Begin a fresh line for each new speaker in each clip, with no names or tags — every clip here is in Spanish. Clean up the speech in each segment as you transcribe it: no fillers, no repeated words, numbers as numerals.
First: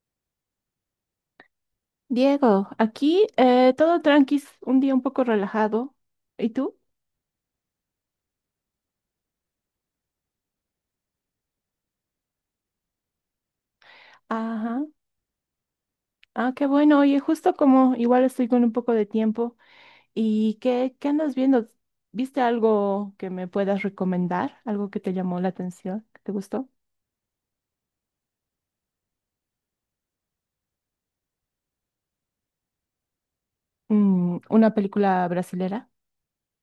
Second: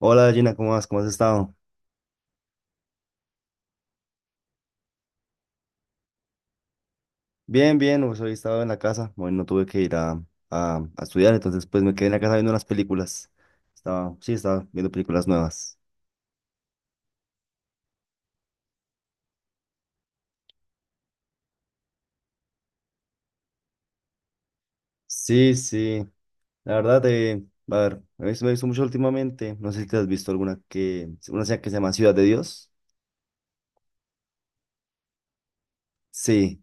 Hola Gina, ¿cómo vas? ¿Cómo has estado?
Diego, aquí todo tranqui, un día un poco relajado. ¿Y tú?
Bien, bien, pues hoy he estado en la casa, hoy no tuve que ir a estudiar, entonces pues me quedé en la casa viendo unas películas. Estaba, sí, estaba
Ajá.
viendo películas nuevas.
Ah, qué bueno. Oye, justo como igual estoy con un poco de tiempo. ¿Y qué andas viendo? ¿Viste algo que me puedas recomendar? ¿Algo que te llamó la
Sí, sí,
atención? ¿Que te gustó?
la verdad, a ver, me he visto mucho últimamente, no sé si te has visto una serie que se llama Ciudad de Dios.
Mm, ¿una película brasilera?
Sí,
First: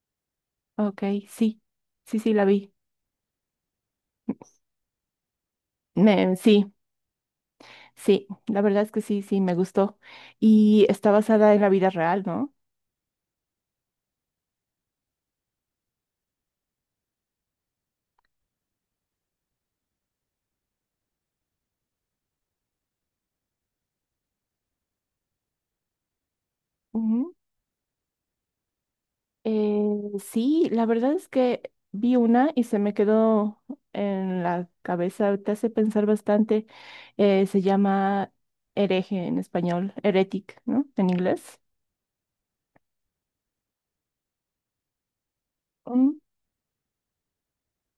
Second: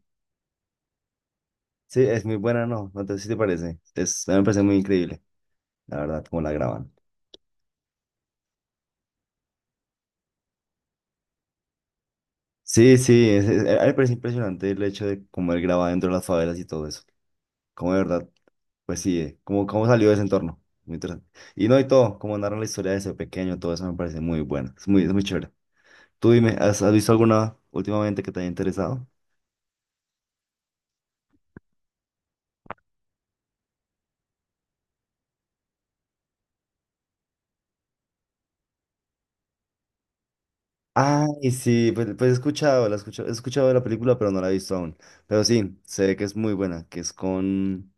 Ok, sí.
sí,
Sí,
es
sí,
muy
la
buena,
vi.
¿no? Sí te parece, a mí me parece muy increíble, la verdad, cómo la
Sí,
graban.
sí. La verdad es que sí, sí, me gustó. Y está basada en la vida real, ¿no?
Sí, sí, a mí me parece impresionante el hecho de cómo él graba dentro de las favelas y todo eso, como de verdad. Pues sí, eh, cómo salió de ese entorno. Muy interesante. Y no, y todo, cómo narran la historia de ese pequeño, todo eso me parece muy bueno. Es muy chévere. Tú dime, has visto alguna últimamente que te haya interesado?
Eh, sí, la verdad es que vi una y se me quedó en la cabeza, te hace pensar bastante. Se llama hereje en español, heretic, ¿no? En
Ay,
inglés.
sí, pues he escuchado, he escuchado de la película, pero no la he visto aún. Pero sí, se ve
Mm,
que es muy buena, que es con,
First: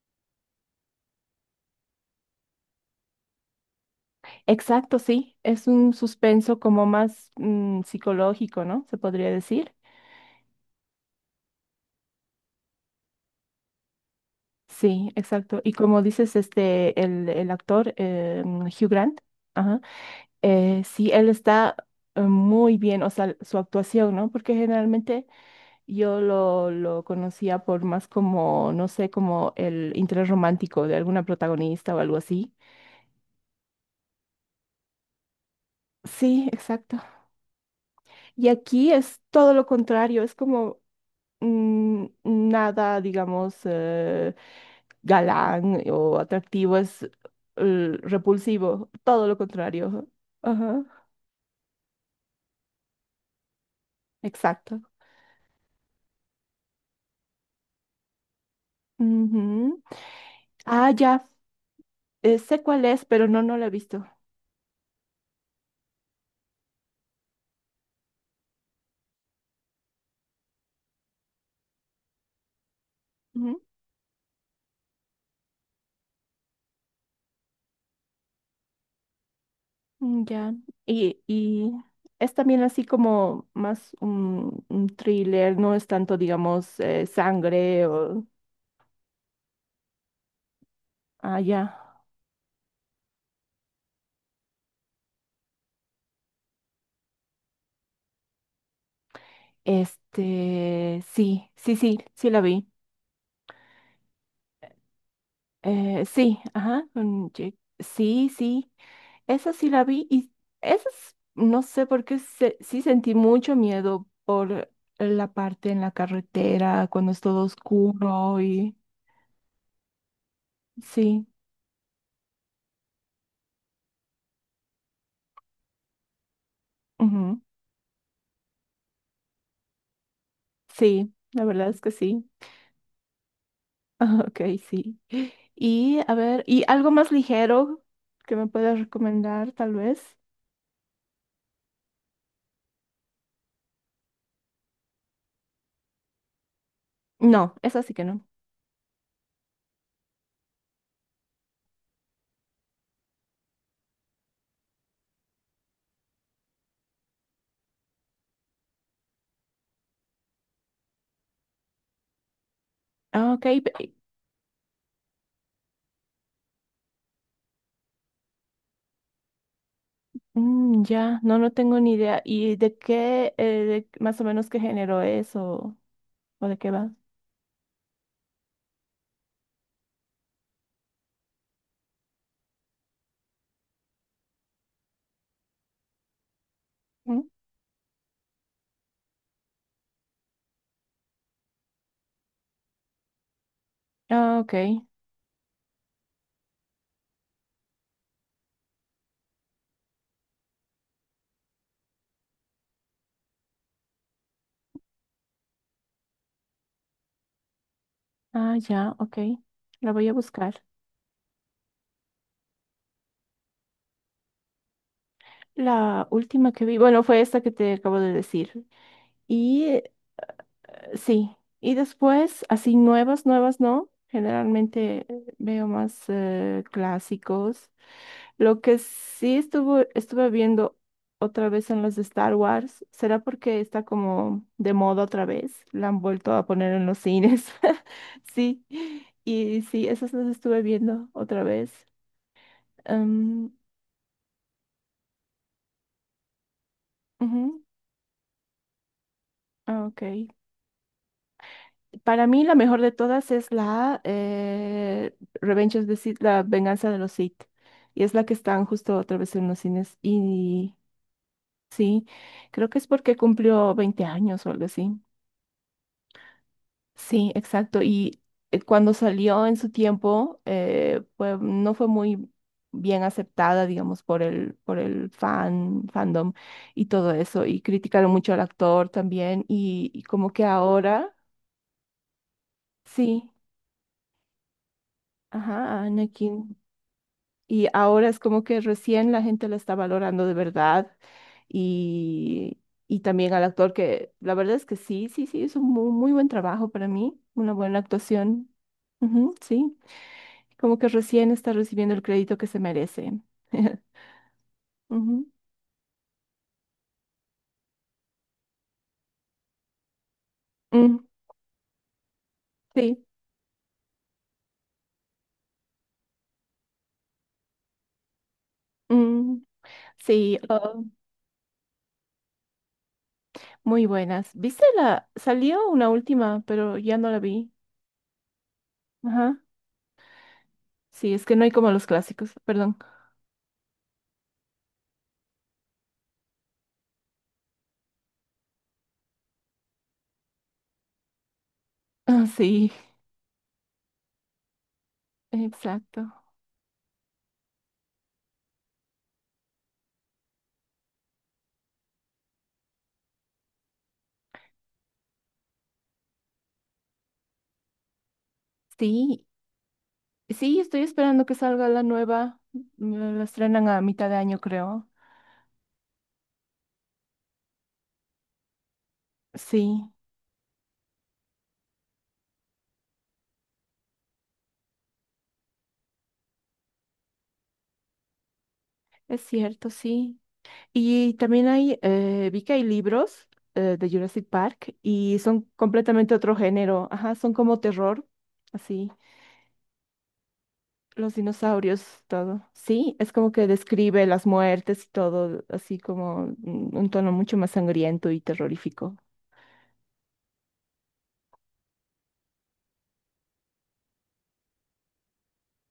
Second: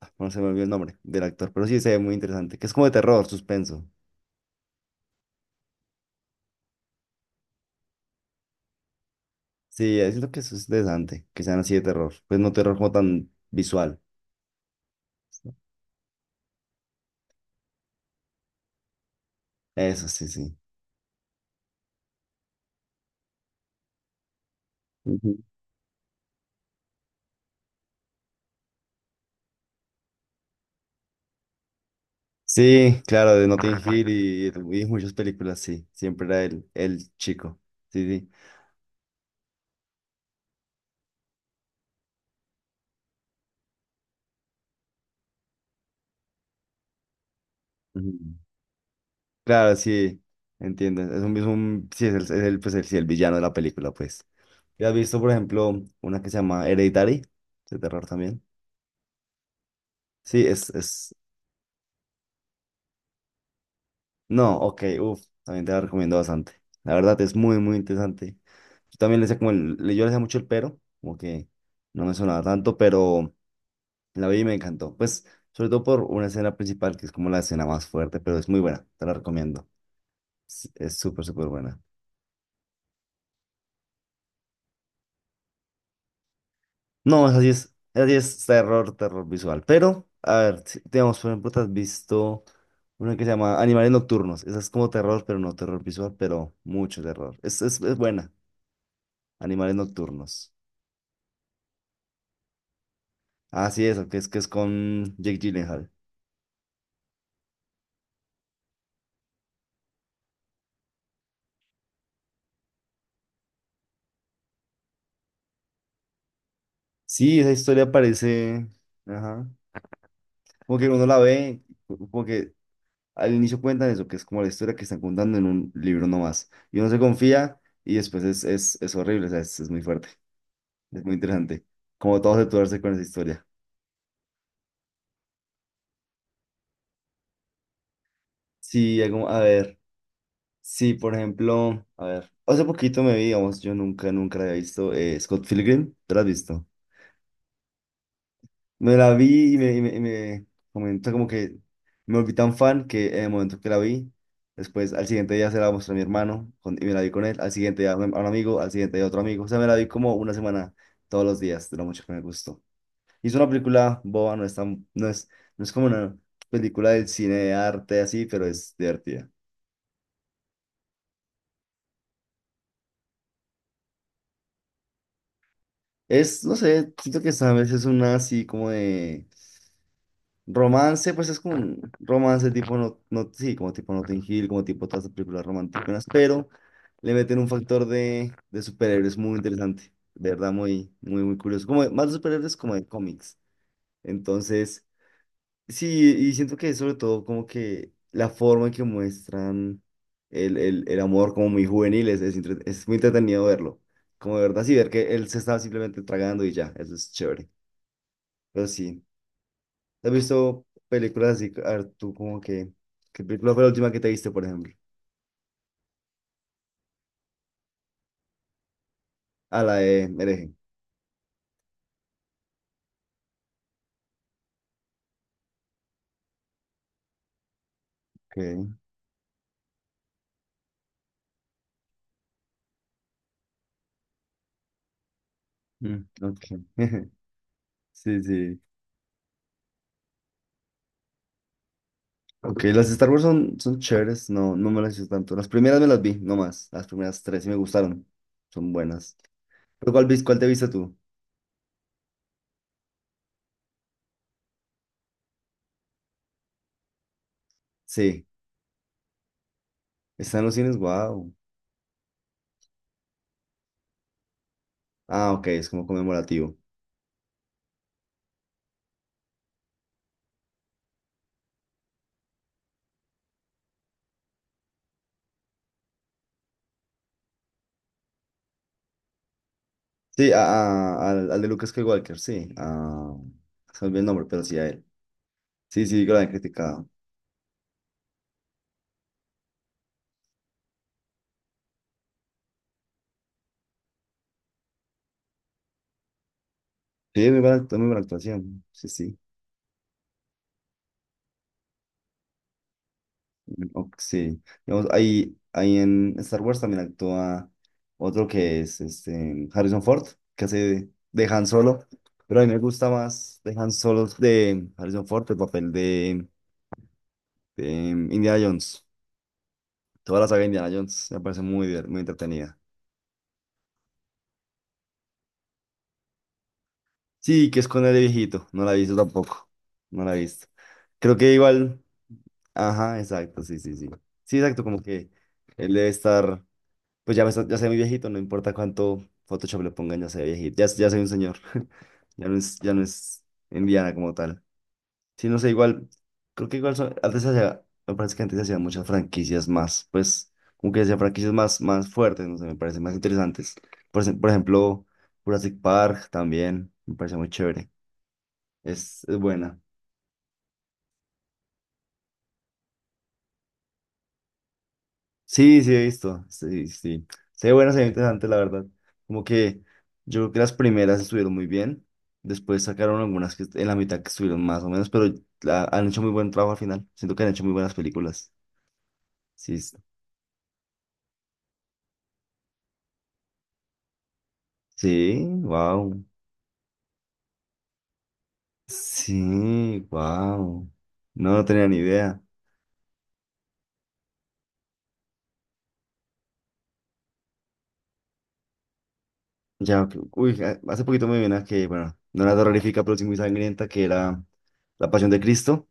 ah, no se me olvidó el nombre del actor, pero sí se ve muy interesante, que es como de terror, suspenso.
exacto, sí, es un suspenso como más mm, psicológico, ¿no? Se podría decir.
Sí, siento que eso es interesante, que sean así de terror, pues no terror como tan visual.
Sí, exacto. Y como dices, este, el actor Hugh Grant, ajá,
Eso sí,
sí, él está muy bien, o sea, su actuación, ¿no? Porque generalmente
sí.
yo lo conocía por más como, no sé, como el interés romántico de alguna protagonista o algo así.
Sí, claro, de Notting Hill y muchas películas, sí. Siempre era
Sí, exacto.
el chico. Sí, sí.
Y aquí es todo lo contrario, es como mm, nada, digamos, galán o atractivo, es
Ujú.
repulsivo, todo lo
Claro,
contrario.
sí,
Ajá,
entiendo. Es un- sí, es el, pues el, sí, el villano de la película, pues.
exacto.
¿Ya has visto, por ejemplo, una que se llama Hereditary? De terror también.
Ujú.
Sí,
Ah,
es...
ya, sé cuál es, pero no, no la he visto.
No, ok, uff, también te la recomiendo bastante. La verdad es muy, muy interesante. Yo también le sé como el... le- Yo le sé mucho el pero, como que no me sonaba tanto, pero... La vi y me encantó. Pues, sobre todo por una escena principal que es como la escena más fuerte, pero es muy buena. Te la recomiendo.
Mm, ya,
Es súper, súper
y
buena.
es también así como más un thriller, no es tanto, digamos,
No, así es.
sangre
Así
o...
es terror, terror visual. Pero, a ver, si- digamos, por
Ah,
ejemplo, te
ya.
has visto una que se llama Animales Nocturnos. Esa es como terror, pero no terror visual, pero mucho terror. Es buena. Animales Nocturnos.
Este, sí, sí, sí, sí la vi.
Ah sí es, que es con Jake Gyllenhaal.
Sí, ajá, sí, sí, esa sí la vi y no sé sí sentí mucho miedo por la parte en la carretera, cuando es
Sí,
todo
esa historia
oscuro
parece.
y...
Ajá. Como que uno la
Sí,
ve, como que al inicio cuentan eso, que es como la historia que están contando en un libro nomás. Y uno se
ujú,
confía y después es horrible, o sea, es muy fuerte, es
sí,
muy
la
interesante.
verdad es que
Como
sí.
todos torce con esa historia.
Ok, sí. Y a ver, ¿y algo más ligero que me puedas
Sí, algo- a
recomendar, tal
ver,
vez?
sí, por ejemplo, a ver, hace poquito me vi, digamos, yo nunca, nunca la había visto, Scott Pilgrim, ¿te la has visto?
No, eso sí que no.
Me la vi y me comentó como que me volví tan fan que en el momento que la vi, después al siguiente día se la mostré a mi hermano con- y me la vi con él, al siguiente día a un amigo, al siguiente día a otro amigo. O sea, me la vi como una semana todos los días, de lo mucho que me gustó. Y
Ah,
es
ok,
una película boba, no es tan- no es, no es como una película del cine de arte así, pero es divertida.
mm, ya, no, no tengo ni idea. ¿Y de qué, más o menos qué género es
Es,
o
no
de qué va?
sé, siento que esta vez es una así como de romance, pues es como un romance tipo, no, no, sí, como tipo Notting Hill, como tipo todas las películas románticas, pero le
¿Mm?
meten un factor de superhéroes muy interesante, de verdad, muy, muy, muy curioso. Como de- más de superhéroes como de cómics.
Ah, ok.
Entonces, sí, y siento que sobre todo como que la forma en que muestran el amor como muy juvenil es muy entretenido verlo. Como de verdad, sí, ver que él se estaba simplemente tragando y ya, eso es chévere.
Ah,
Pero
ya,
sí.
ok. La voy
¿Has
a buscar.
visto películas así? A ver, tú como que... ¿Qué película fue la última que te viste, por ejemplo?
La última que vi, bueno, fue esta que te acabo de decir.
Ah,
Y
la de Hereje.
sí, y después, así nuevas, nuevas, ¿no? Generalmente veo más clásicos. Lo
Ok.
que sí estuve viendo otra vez en los de Star Wars, ¿será porque está como de moda otra vez? La han
Mm,
vuelto
ok.
a poner en los cines.
Sí, sí.
Sí, y sí, esas las estuve viendo otra vez.
Ok, las Star Wars
Em,
son chéveres. No, no me las hice tanto. Las primeras me las vi, no más. Las primeras tres sí me
ujú,
gustaron. Son buenas.
ah,
¿Pero
ok.
cuál, vis- cuál te viste tú?
Para mí la mejor de todas es la Revenge of the Sith, la venganza de los Sith. Y es la
Sí.
que están justo otra vez en los cines.
Está en los
Y
cines, wow.
sí, creo que es porque cumplió 20 años o algo así.
Ah, ok, es como conmemorativo.
Sí, exacto. Y cuando salió en su tiempo, no fue muy bien aceptada, digamos, por por el fan, fandom y todo eso. Y criticaron mucho al actor también. Y
Sí,
como que ahora,
al de Lucas Skywalker, sí. Ah,
sí,
se me olvidó el nombre, pero sí a él.
ajá, a
Sí, sí, que lo habían
Anakin.
criticado.
Y ahora es como que recién la gente la está valorando de verdad. Y, y también al actor que la verdad es que sí, sí, sí, es un muy, muy buen trabajo para mí,
Sí, muy
una
buena, act-
buena
muy buena
actuación.
actuación. Sí, sí.
Ujú, sí, como que recién está recibiendo el crédito que se merece.
Ok, sí. Digamos,
Ujú.
ahí en Star Wars también actúa otro que es este, Harrison Ford, que hace
Mm,
de Han Solo. Pero a mí me gusta
sí,
más de Han Solo de Harrison Ford, el papel de Indiana Jones.
mm,
Toda la saga
sí,
de Indiana
oh,
Jones me parece muy, diver- muy entretenida.
muy buenas. ¿Viste la? Salió una última, pero ya no la
Sí,
vi.
que es con el de viejito. No la he visto
Ajá.
tampoco. No la he visto.
Sí,
Creo
es
que
que no hay como
igual.
los clásicos, perdón.
Ajá, exacto, sí, sí, sí. Sí, exacto, como que él debe estar. Pues ya, me está- ya soy muy viejito, no importa cuánto Photoshop le pongan, ya soy viejito, ya soy un señor.
Ah, sí,
Ya no es Indiana como tal. Sí, no sé, igual,
exacto.
creo que igual son- antes se hacía, me parece que antes se hacían muchas franquicias más, pues, como que se hacían franquicias más, más fuertes, no sé, me parecen más interesantes. Por, ej- por ejemplo, Jurassic Park también, me parece muy chévere, es
Sí,
buena.
sí, estoy esperando que salga la nueva. Mm, la estrenan a mitad de año, creo.
Sí, sí, he visto. Sí, sí. Se ve bueno, se ve interesante, la verdad. Como que
Sí,
yo creo que las primeras estuvieron muy bien. Después sacaron algunas que en la mitad que estuvieron más o menos, pero la- han hecho muy buen trabajo al final. Siento que han hecho muy buenas películas.
es
Sí,
cierto,
s-
sí. Y también hay, vi que hay libros de Jurassic Park y
sí,
son
wow.
completamente otro género. Ajá, son como terror, así.
Sí, wow.
Los
No, no tenía ni
dinosaurios,
idea.
todo. Sí, es como que describe las muertes y todo, así como mm, un tono mucho más sangriento y terrorífico.
Ya, ok, uy, a- hace poquito me vi una que, bueno, no era terrorífica, pero sí muy sangrienta, que era La Pasión de Cristo.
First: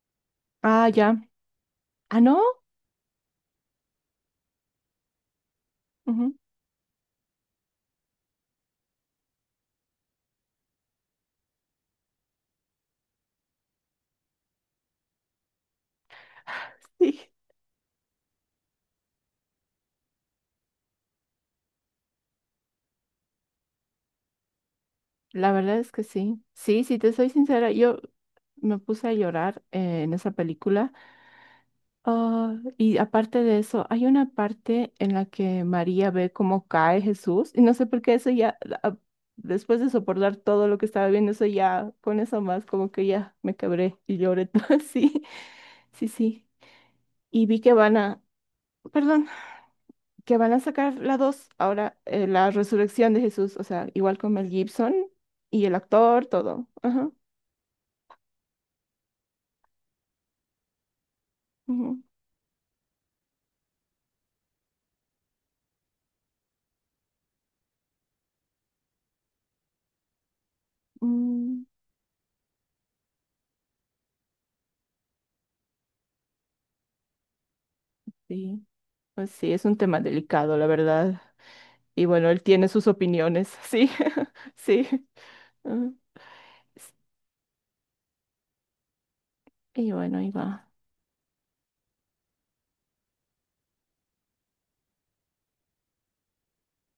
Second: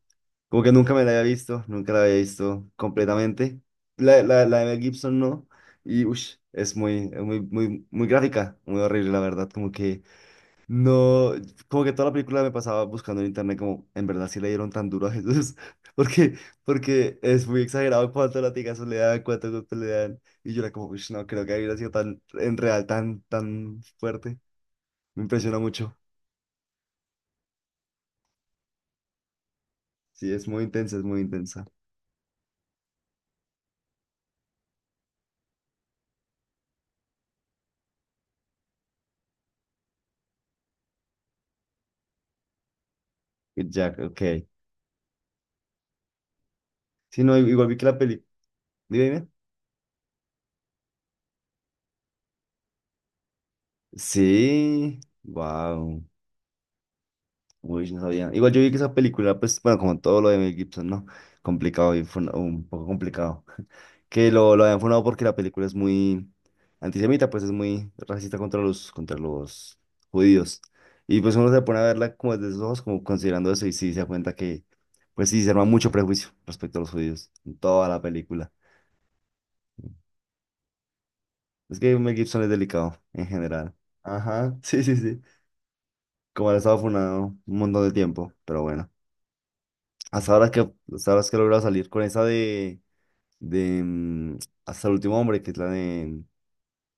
Como que
Ah,
nunca me la
ya.
había visto, nunca la había
Ah, no.
visto completamente. La de Mel Gibson no. Y
Ujú,
ush, es muy, muy, muy gráfica, muy horrible, la verdad. Como que no, como que toda la película me pasaba buscando en internet, como en verdad sí le dieron tan duro a Jesús. Porque, porque
sí.
es muy exagerado cuántos latigazos le dan, cuántos golpes le dan. Y yo era como, ush, no creo que hubiera sido tan, en real, tan fuerte. Me
La
impresiona
verdad es
mucho.
que sí. Sí, si te soy sincera, yo me puse a llorar en esa
Sí, es muy
película.
intensa, es muy intensa.
Ah, y aparte de eso, hay una parte en la que María ve cómo cae Jesús. Y no sé por qué eso ya, ah, después de soportar todo lo que estaba viendo, eso ya, con eso más, como que ya me
Y Jack,
quebré y
ok.
lloré. Sí, sí, sí.
Sí, no,
Y vi
igual
que
vi que
van
la
a,
película.
perdón, que van a sacar la 2 ahora, la resurrección de Jesús. O sea, igual con Mel Gibson
Sí,
y el
wow.
actor, todo. Ajá.
Uy, no sabía. Igual yo vi que esa película, pues, bueno, como todo lo de Mel Gibson, ¿no? Complicado,
Ujú.
y fue un poco complicado. Lo habían funado porque la película es muy antisemita, pues es muy racista contra contra los judíos. Y pues uno se
Mm,
pone a verla como desde sus ojos, como considerando eso, y sí se da cuenta que, pues sí, se arma mucho prejuicio respecto a los judíos en toda la película.
sí, pues sí, es un tema delicado, la verdad.
Es que
Y
Mel
bueno, él
Gibson es
tiene sus
delicado en
opiniones,
general.
sí,
Ajá, sí,
sí.
sí, sí.
Ah,
Como él ha estado
s-
funado un montón de tiempo, pero bueno.
y bueno, ahí
Hasta ahora que,
va.
hasta ahora es que he logrado salir con esa de Hasta el último hombre, que es la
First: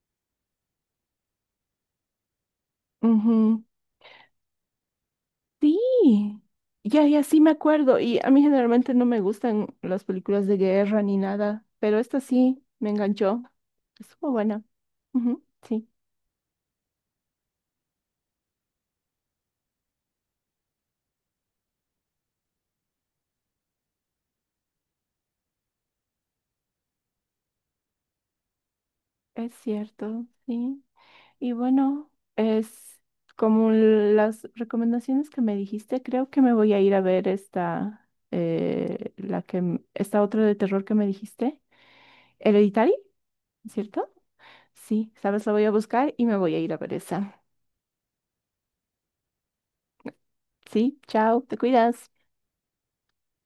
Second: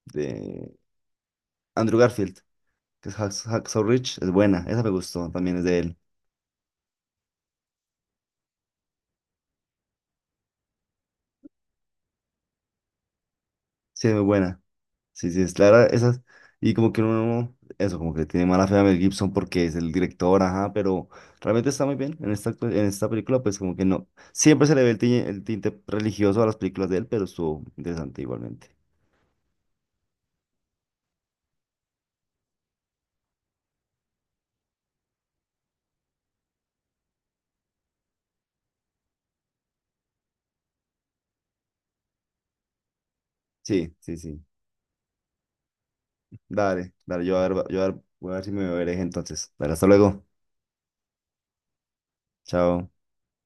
de Andrew Garfield, que es
Ujú,
Hacksaw Ridge, es buena, esa me gustó, también es
sí,
de él,
ya, ya sí me acuerdo. Y a mí generalmente no me gustan las películas de guerra ni nada, pero esta sí me enganchó.
sí, es muy
Estuvo
buena,
buena.
sí, sí,
Ujú,
es clara,
sí,
esas, y como que uno, eso, como que le tiene mala fe a Mel Gibson porque es el director, ajá, pero realmente está muy bien en esta, actu- en esta película, pues como que no, siempre se le ve el tinte religioso a las películas de él, pero estuvo interesante igualmente,
es cierto, sí. Y bueno, es como las recomendaciones que me dijiste, creo que me voy a ir a ver esta, la que, esta otra de terror que me dijiste, Hereditary,
sí,
¿cierto?
sí, sí.
Sí, sabes, la voy a buscar y me voy a ir a
Dale,
ver
dale,
esa.
yo a ver, voy a ver si me veréis entonces. Dale, hasta luego.
Sí, chao, te cuidas.
Chao.